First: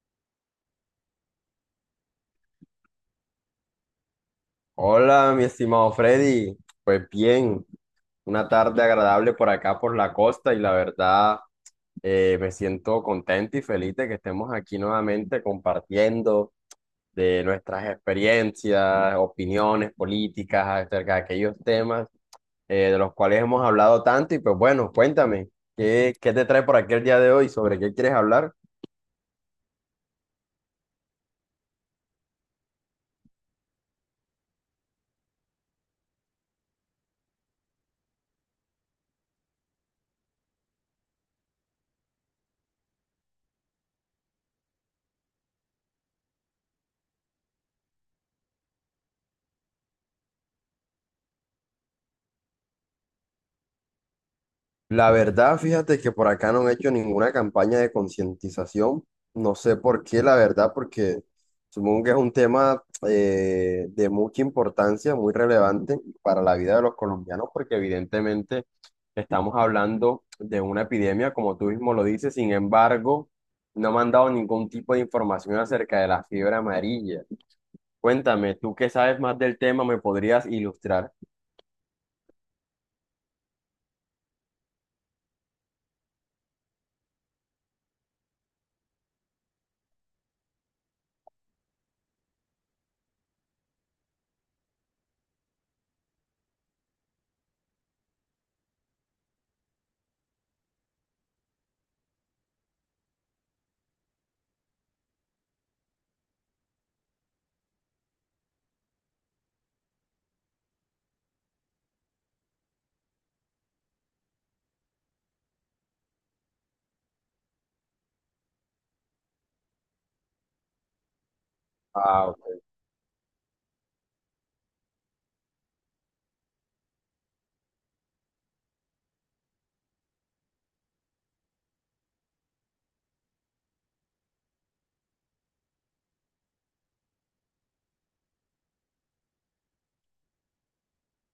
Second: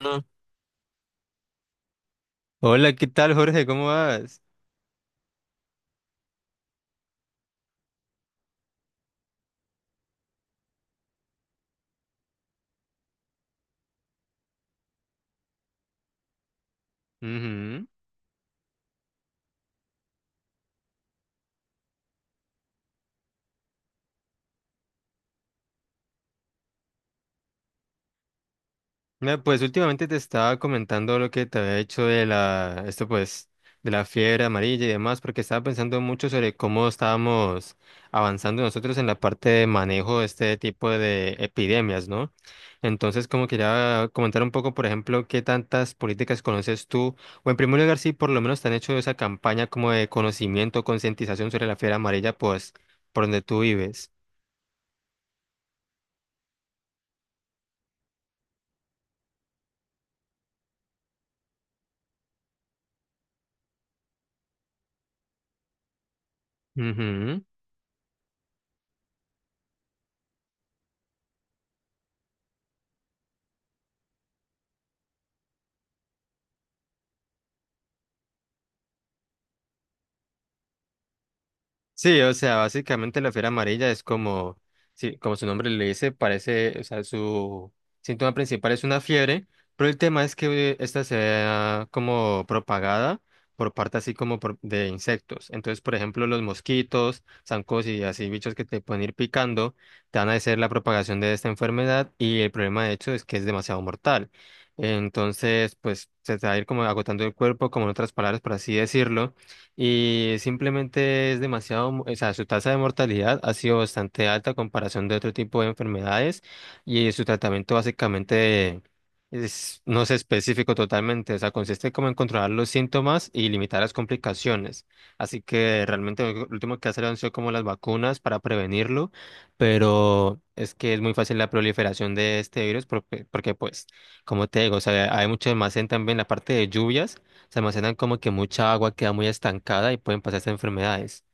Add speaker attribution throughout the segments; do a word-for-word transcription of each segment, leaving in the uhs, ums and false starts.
Speaker 1: Ah, hola, ¿qué tal, Jorge? ¿Cómo vas?
Speaker 2: Hola, mi estimado Freddy. Pues bien, una tarde agradable por acá, por la costa, y la verdad eh, me siento contento y feliz de que estemos aquí nuevamente compartiendo de
Speaker 1: Ujú.
Speaker 2: nuestras experiencias, opiniones políticas acerca de aquellos temas eh, de los cuales hemos hablado tanto. Y pues bueno, cuéntame, ¿qué, ¿qué te trae por aquí el día de hoy? ¿Sobre qué quieres hablar?
Speaker 1: Mira, pues últimamente te estaba comentando lo que te había hecho de la, esto pues, de la fiebre amarilla y demás, porque estaba pensando mucho sobre cómo estábamos avanzando nosotros en la parte de manejo de este tipo de epidemias, ¿no? Entonces, como quería comentar un poco, por ejemplo, qué tantas políticas conoces tú, o en primer lugar, si por lo menos te han hecho esa campaña como de conocimiento, concientización sobre la fiebre amarilla, pues, por donde tú vives.
Speaker 2: La verdad, fíjate que por acá no han hecho ninguna campaña de concientización. No sé por qué, la verdad, porque supongo que es un tema eh, de mucha importancia, muy relevante para la vida de los
Speaker 1: Ujú.
Speaker 2: colombianos, porque evidentemente estamos hablando de una epidemia, como tú mismo lo dices. Sin embargo, no me han dado ningún tipo de información acerca de la fiebre amarilla. Cuéntame, tú que sabes más del tema, ¿me podrías ilustrar?
Speaker 1: Sí, o sea, básicamente la fiebre amarilla es como, sí, como su nombre le dice, parece, o sea, su síntoma principal es una fiebre, pero el tema es que esta sea como propagada por parte así como por- de insectos. Entonces, por ejemplo, los mosquitos, zancos y así bichos que te pueden ir picando, te van a hacer la propagación de esta enfermedad y el problema de hecho es que es demasiado mortal. Entonces, pues se te va a ir como agotando el cuerpo, como en otras palabras, por así decirlo, y simplemente es demasiado, mo- o sea, su tasa de mortalidad ha sido bastante alta a comparación de otro tipo de enfermedades y su tratamiento básicamente es, no es específico totalmente, o sea, consiste como en
Speaker 2: Ah.
Speaker 1: controlar los síntomas y limitar las complicaciones. Así que realmente lo último que ha salido han sido como las vacunas para prevenirlo, pero es que es muy fácil la proliferación de este virus porque, porque pues, como te digo, o sea, hay mucho almacén también en la parte de lluvias. Se almacenan como que mucha agua queda muy estancada y pueden pasar pasarse enfermedades.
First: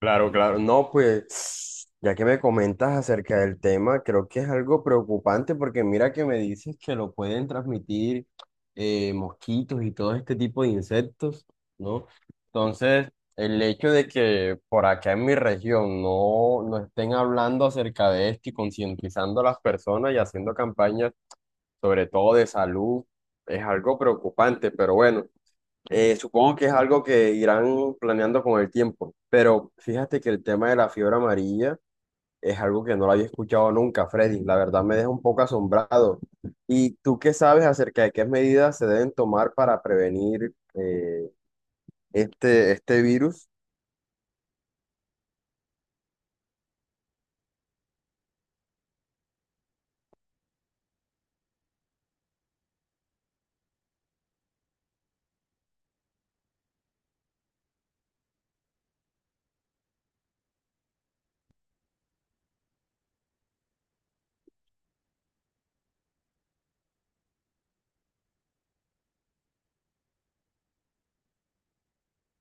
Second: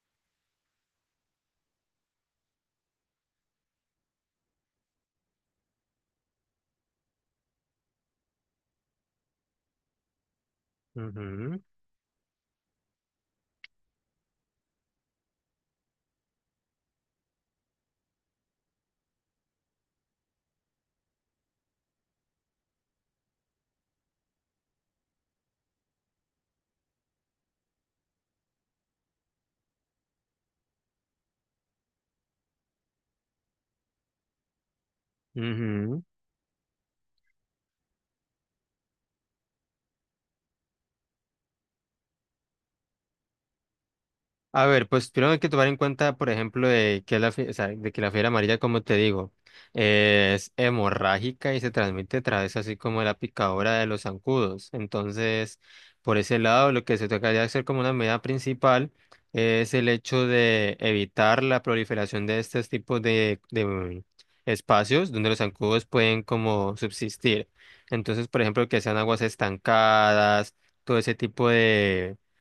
Speaker 2: Claro, claro. No, pues ya que me comentas acerca del tema, creo que es algo preocupante porque mira que me dices que lo pueden transmitir eh, mosquitos y todo este tipo de insectos,
Speaker 1: Ujú,
Speaker 2: ¿no? Entonces, el hecho de que por acá en mi región no, no estén hablando acerca de esto y concientizando a las personas y haciendo campañas, sobre todo de salud, es algo preocupante, pero bueno. Eh, supongo que es algo que irán planeando con el tiempo, pero fíjate que el tema de la fiebre amarilla es algo que no lo había escuchado nunca, Freddy. La verdad me deja un poco
Speaker 1: ujú.
Speaker 2: asombrado. ¿Y tú qué sabes acerca de qué medidas se deben tomar para prevenir eh, este, este virus?
Speaker 1: A ver, pues primero hay que tomar en cuenta, por ejemplo, de que la, fie- o sea, de que la fiebre amarilla, como te digo, eh, es hemorrágica y se transmite a través así como de la picadura de los zancudos. Entonces, por ese lado, lo que se tocaría hacer como una medida principal es el hecho de evitar la proliferación de estos tipos de, de, mm, espacios donde los zancudos pueden como subsistir. Entonces, por ejemplo, que sean aguas estancadas, todo ese tipo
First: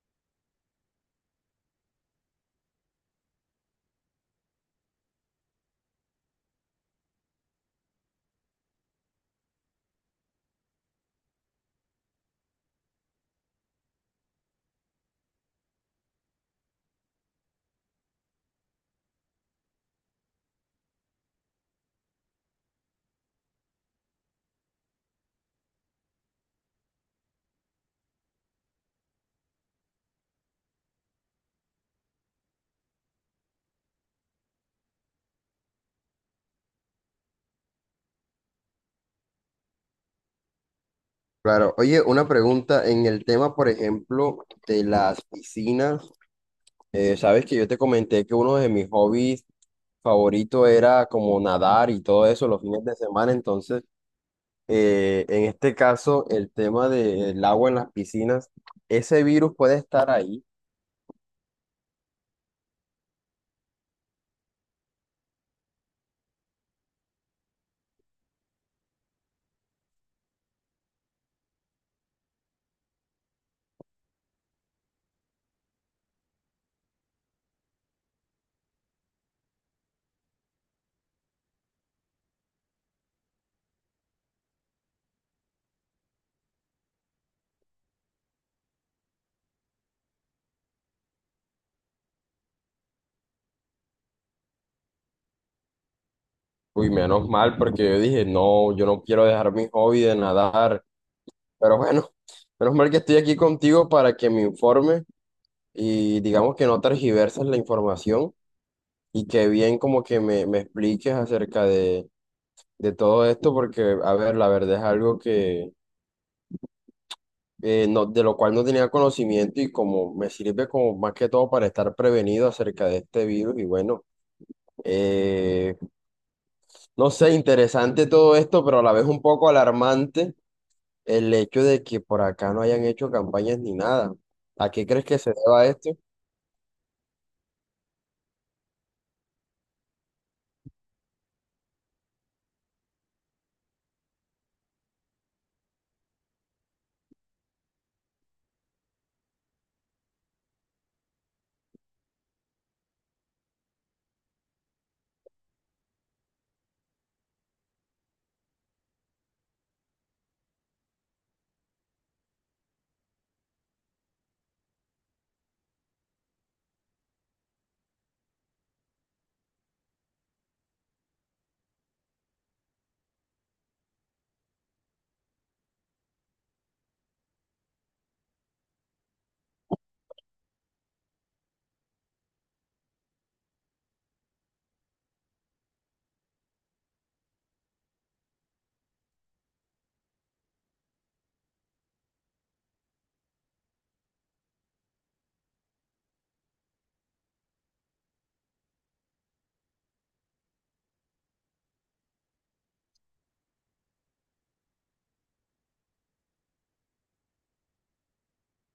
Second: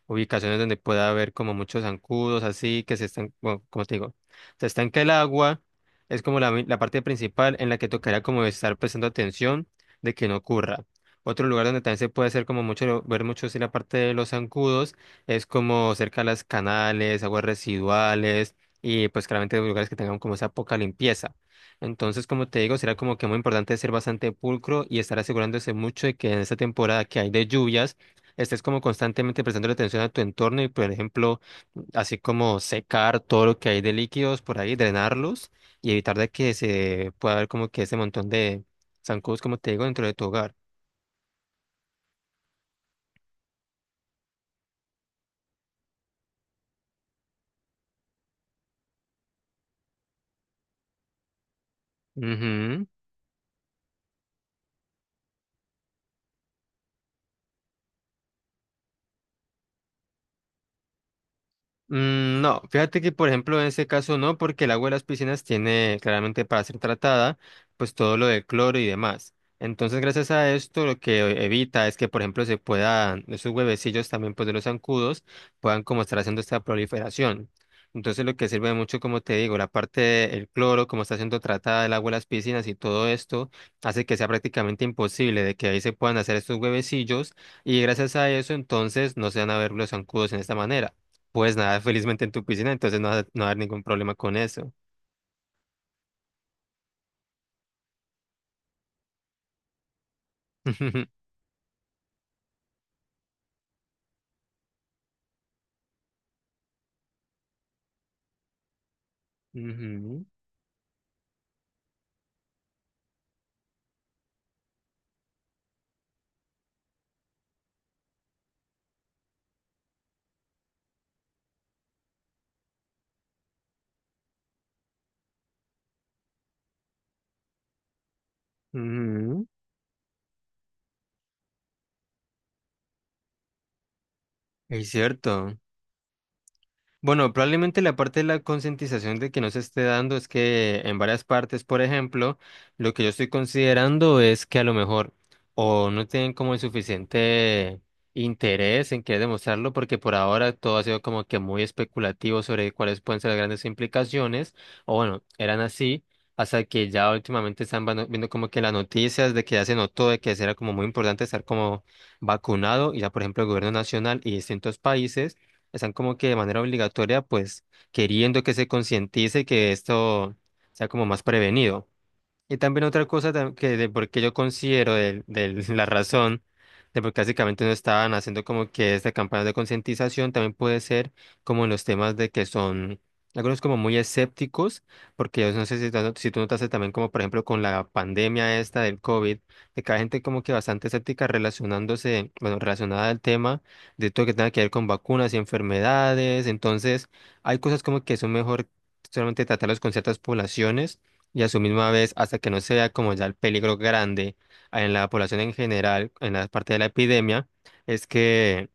Speaker 1: ubicaciones donde pueda haber como muchos zancudos así que se están, bueno, como te digo, se estanca el agua, es como la, mi- la parte principal en la que tocará como estar prestando atención de que no ocurra. Otro lugar donde también se puede hacer como mucho, ver mucho si la parte de los zancudos es como cerca de las canales, aguas residuales, y pues claramente lugares que tengan como esa poca limpieza. Entonces, como te digo, será como que muy importante ser bastante pulcro y estar asegurándose mucho de que en esta temporada que hay de lluvias, estés como constantemente prestándole atención a tu entorno y, por ejemplo, así como secar todo lo que hay de líquidos por ahí, drenarlos y evitar de que se pueda ver como que ese montón de zancudos, como te digo, dentro de tu hogar.
Speaker 2: Claro, oye, una pregunta en el tema, por ejemplo, de las piscinas. Eh, sabes que yo te comenté que uno de mis hobbies favoritos era como nadar y todo eso los fines
Speaker 1: Ujú.
Speaker 2: de semana, entonces eh, en este caso, el tema del agua en las piscinas, ese virus puede estar ahí.
Speaker 1: Mm, No, fíjate que por ejemplo en ese caso no, porque el agua de las piscinas tiene claramente para ser tratada, pues todo lo de cloro y demás. Entonces, gracias a esto, lo que evita es que, por ejemplo, se puedan, esos huevecillos también, pues de los zancudos, puedan como estar haciendo esta proliferación. Entonces, lo que sirve mucho, como te digo, la parte del cloro, como está siendo tratada el agua de las piscinas y todo esto, hace que sea prácticamente imposible de que ahí se puedan hacer estos huevecillos y gracias a eso, entonces, no se van a ver los zancudos en esta manera. Pues nada, felizmente en tu piscina, entonces no va a no va a haber ningún problema con eso.
Speaker 2: Uy, menos mal, porque yo dije, no, yo no quiero dejar mi hobby de nadar. Pero bueno, menos mal que estoy aquí contigo para que me informe y digamos que no tergiverses la información y que bien como que
Speaker 1: Ujú,
Speaker 2: me, me expliques acerca de, de todo esto, porque, a ver, la verdad es algo que eh, no, de lo cual no tenía conocimiento y como me sirve como más que todo para estar prevenido acerca de este virus y bueno. Eh, no sé, interesante todo esto, pero a la vez un
Speaker 1: ujú.
Speaker 2: poco alarmante el hecho de que por acá no hayan hecho campañas ni nada. ¿A qué
Speaker 1: Es
Speaker 2: crees que se
Speaker 1: cierto.
Speaker 2: deba esto?
Speaker 1: Bueno, probablemente la parte de la concientización de que no se esté dando es que en varias partes, por ejemplo, lo que yo estoy considerando es que a lo mejor o no tienen como el suficiente interés en querer demostrarlo, porque por ahora todo ha sido como que muy especulativo sobre cuáles pueden ser las grandes implicaciones, o bueno, eran así, hasta que ya últimamente están vano- viendo como que las noticias de que ya se notó de que sí era como muy importante estar como vacunado, y ya por ejemplo el gobierno nacional y distintos países están como que de manera obligatoria, pues queriendo que se concientice que esto sea como más prevenido. Y también otra cosa tam- que de por qué yo considero de, la razón de por qué básicamente no estaban haciendo como que esta campaña de concientización también puede ser como en los temas de que son algunos como muy escépticos, porque yo no sé si, tú- si tú notaste también como por ejemplo con la pandemia esta del COVID, de que hay gente como que bastante escéptica relacionándose, bueno, relacionada al tema de todo lo que tenga que ver con vacunas y enfermedades, entonces hay cosas como que son mejor solamente tratarlos con ciertas poblaciones y a su misma vez hasta que no sea como ya el peligro grande en la población en general, en la parte de la epidemia, es que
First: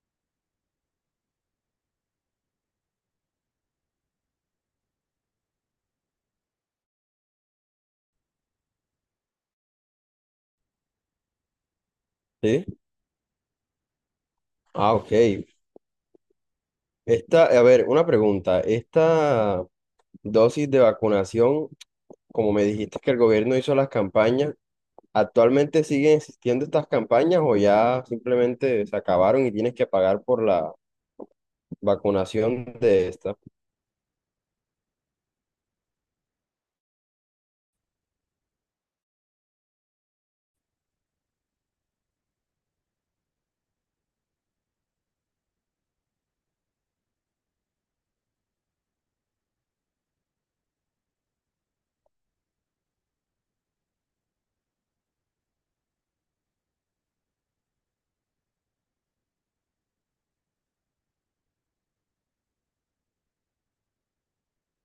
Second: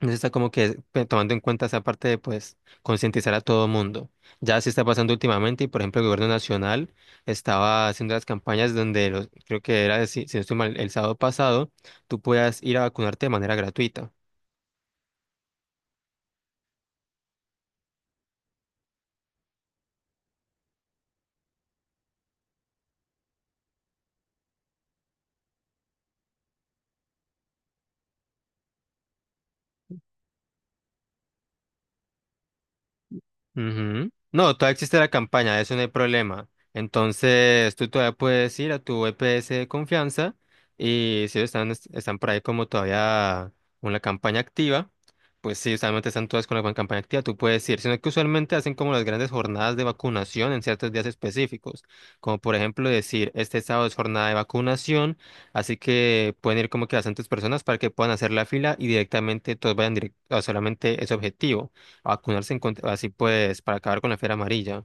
Speaker 1: no se está como que pe- tomando en cuenta esa parte de pues concientizar a todo mundo. Ya se está pasando últimamente y por ejemplo el gobierno nacional estaba haciendo las campañas donde los- creo que era, si, si no estoy mal, el sábado pasado, tú puedas
Speaker 2: Sí.
Speaker 1: ir a vacunarte de manera gratuita.
Speaker 2: Ah, ok. Esta, a ver, una pregunta. Esta dosis de vacunación, como me dijiste que el gobierno hizo las campañas, ¿actualmente siguen existiendo estas campañas o ya simplemente se acabaron y tienes que pagar por la vacunación de esta?
Speaker 1: Ujú. No, todavía existe la campaña, eso no hay problema. Entonces, tú todavía puedes ir a tu E P S de confianza y si están, est- están por ahí como todavía con la campaña activa, pues sí, usualmente están todas con la con campaña activa, tú puedes ir, sino que usualmente hacen como las grandes jornadas de vacunación en ciertos días específicos, como por ejemplo decir, este sábado es jornada de vacunación, así que pueden ir como que bastantes personas para que puedan hacer la fila y directamente todos vayan directo a solamente ese objetivo a vacunarse en contra- así pues, para acabar con la fiebre amarilla.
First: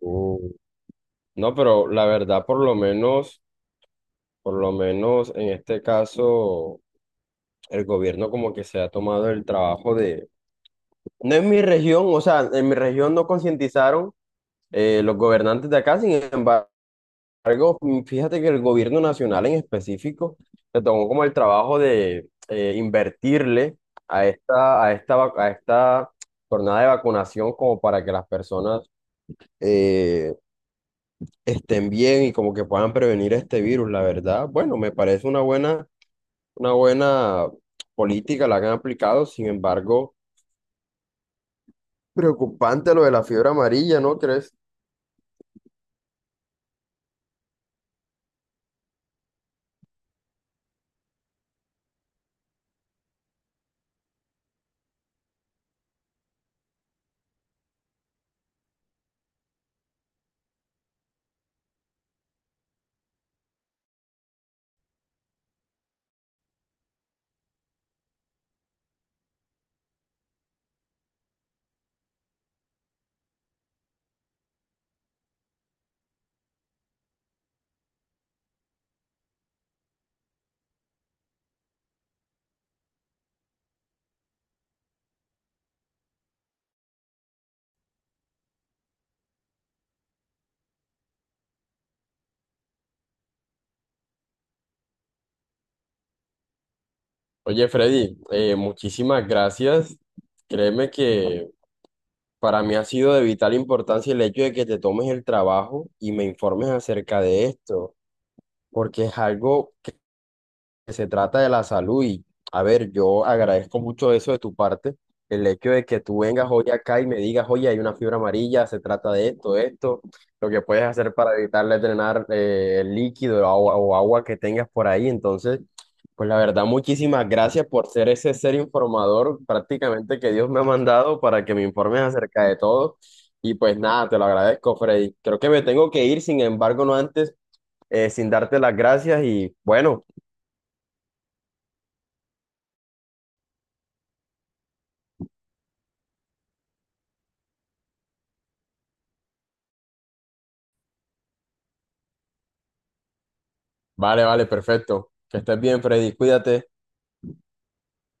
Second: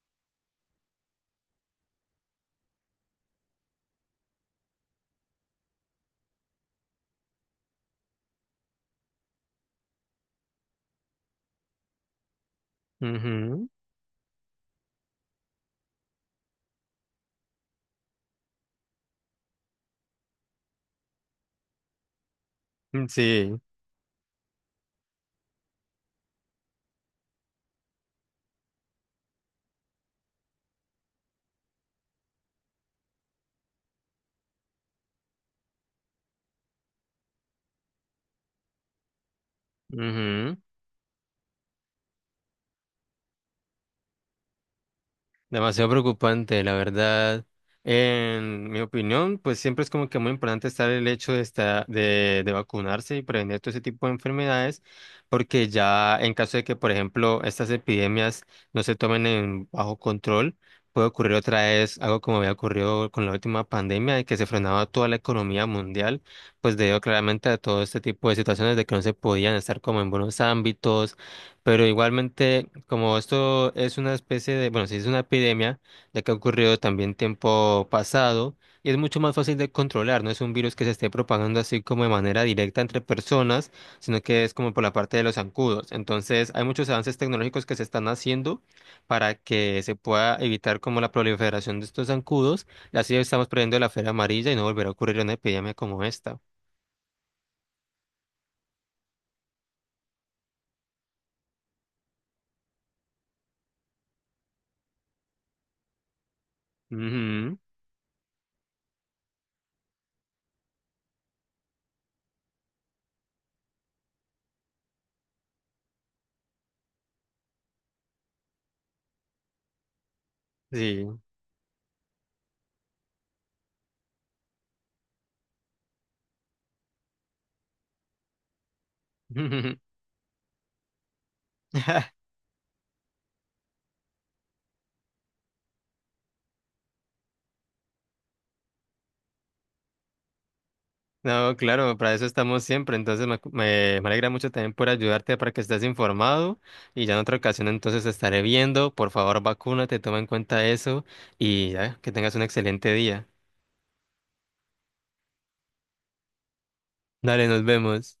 Speaker 2: Uh, No, pero la verdad, por lo menos. Por lo menos en este caso, el gobierno como que se ha tomado el trabajo de... No en mi región, o sea, en mi región no
Speaker 1: Ujú,
Speaker 2: concientizaron eh, los gobernantes de acá, sin embargo, mm, fíjate que el gobierno nacional en específico se tomó como el trabajo de eh,
Speaker 1: mm, Sí.
Speaker 2: invertirle a esta, a esta, vac- a esta jornada de vacunación como para que las personas eh, estén bien y como que puedan prevenir este virus, la verdad. Bueno, me parece una buena una buena política la que han aplicado, sin embargo,
Speaker 1: Ujú.
Speaker 2: preocupante lo de la fiebre amarilla, ¿no crees?
Speaker 1: Demasiado preocupante, la verdad. En mi opinión, pues siempre es como que muy importante estar el hecho de, esta- de, de vacunarse y prevenir todo ese tipo de enfermedades, porque ya en caso de que, por ejemplo, estas epidemias no se tomen en bajo control, puede ocurrir otra vez algo como había ocurrido con la última pandemia, de que se frenaba toda la economía mundial, pues debido claramente a todo este tipo de situaciones de que no se podían estar como en buenos ámbitos, pero igualmente, como esto es una especie de, bueno, si es una epidemia, ya que ha ocurrido también tiempo pasado, y es mucho más fácil de controlar, no es un virus que se esté propagando así como de manera directa entre personas, sino que es como por la parte de los zancudos. Entonces, hay muchos avances tecnológicos que se están haciendo para que se pueda evitar como la proliferación de estos zancudos, y así estamos previendo la fiebre amarilla y no volverá a ocurrir una epidemia como esta.
Speaker 2: Oye, Freddy, eh, muchísimas gracias. Créeme que para mí ha sido de vital importancia el hecho de que te tomes el trabajo y me informes acerca de
Speaker 1: Ujú,
Speaker 2: esto, porque es algo. Se trata de la salud y, a ver, yo agradezco mucho eso de tu parte, el hecho de que tú vengas hoy acá y me digas, oye, hay una fibra amarilla, se trata de esto, de esto, lo que puedes
Speaker 1: sí.
Speaker 2: hacer para evitarle drenar eh, el líquido o agua, o agua que tengas por ahí. Entonces, pues la verdad, muchísimas gracias por ser ese ser informador prácticamente que Dios me ha mandado para que me informes acerca de todo. Y pues nada, te lo agradezco, Freddy. Creo que me tengo que ir, sin embargo, no antes, eh, sin darte las gracias y bueno.
Speaker 1: No, claro, para eso estamos siempre. Entonces me, me, me alegra mucho también por ayudarte para que estés informado y ya en otra ocasión entonces te estaré viendo. Por favor, vacúnate, toma en cuenta eso y ya, que tengas un excelente día.
Speaker 2: Vale, vale, perfecto. Que estés bien, Freddy. Cuídate.
Speaker 1: Dale, nos vemos.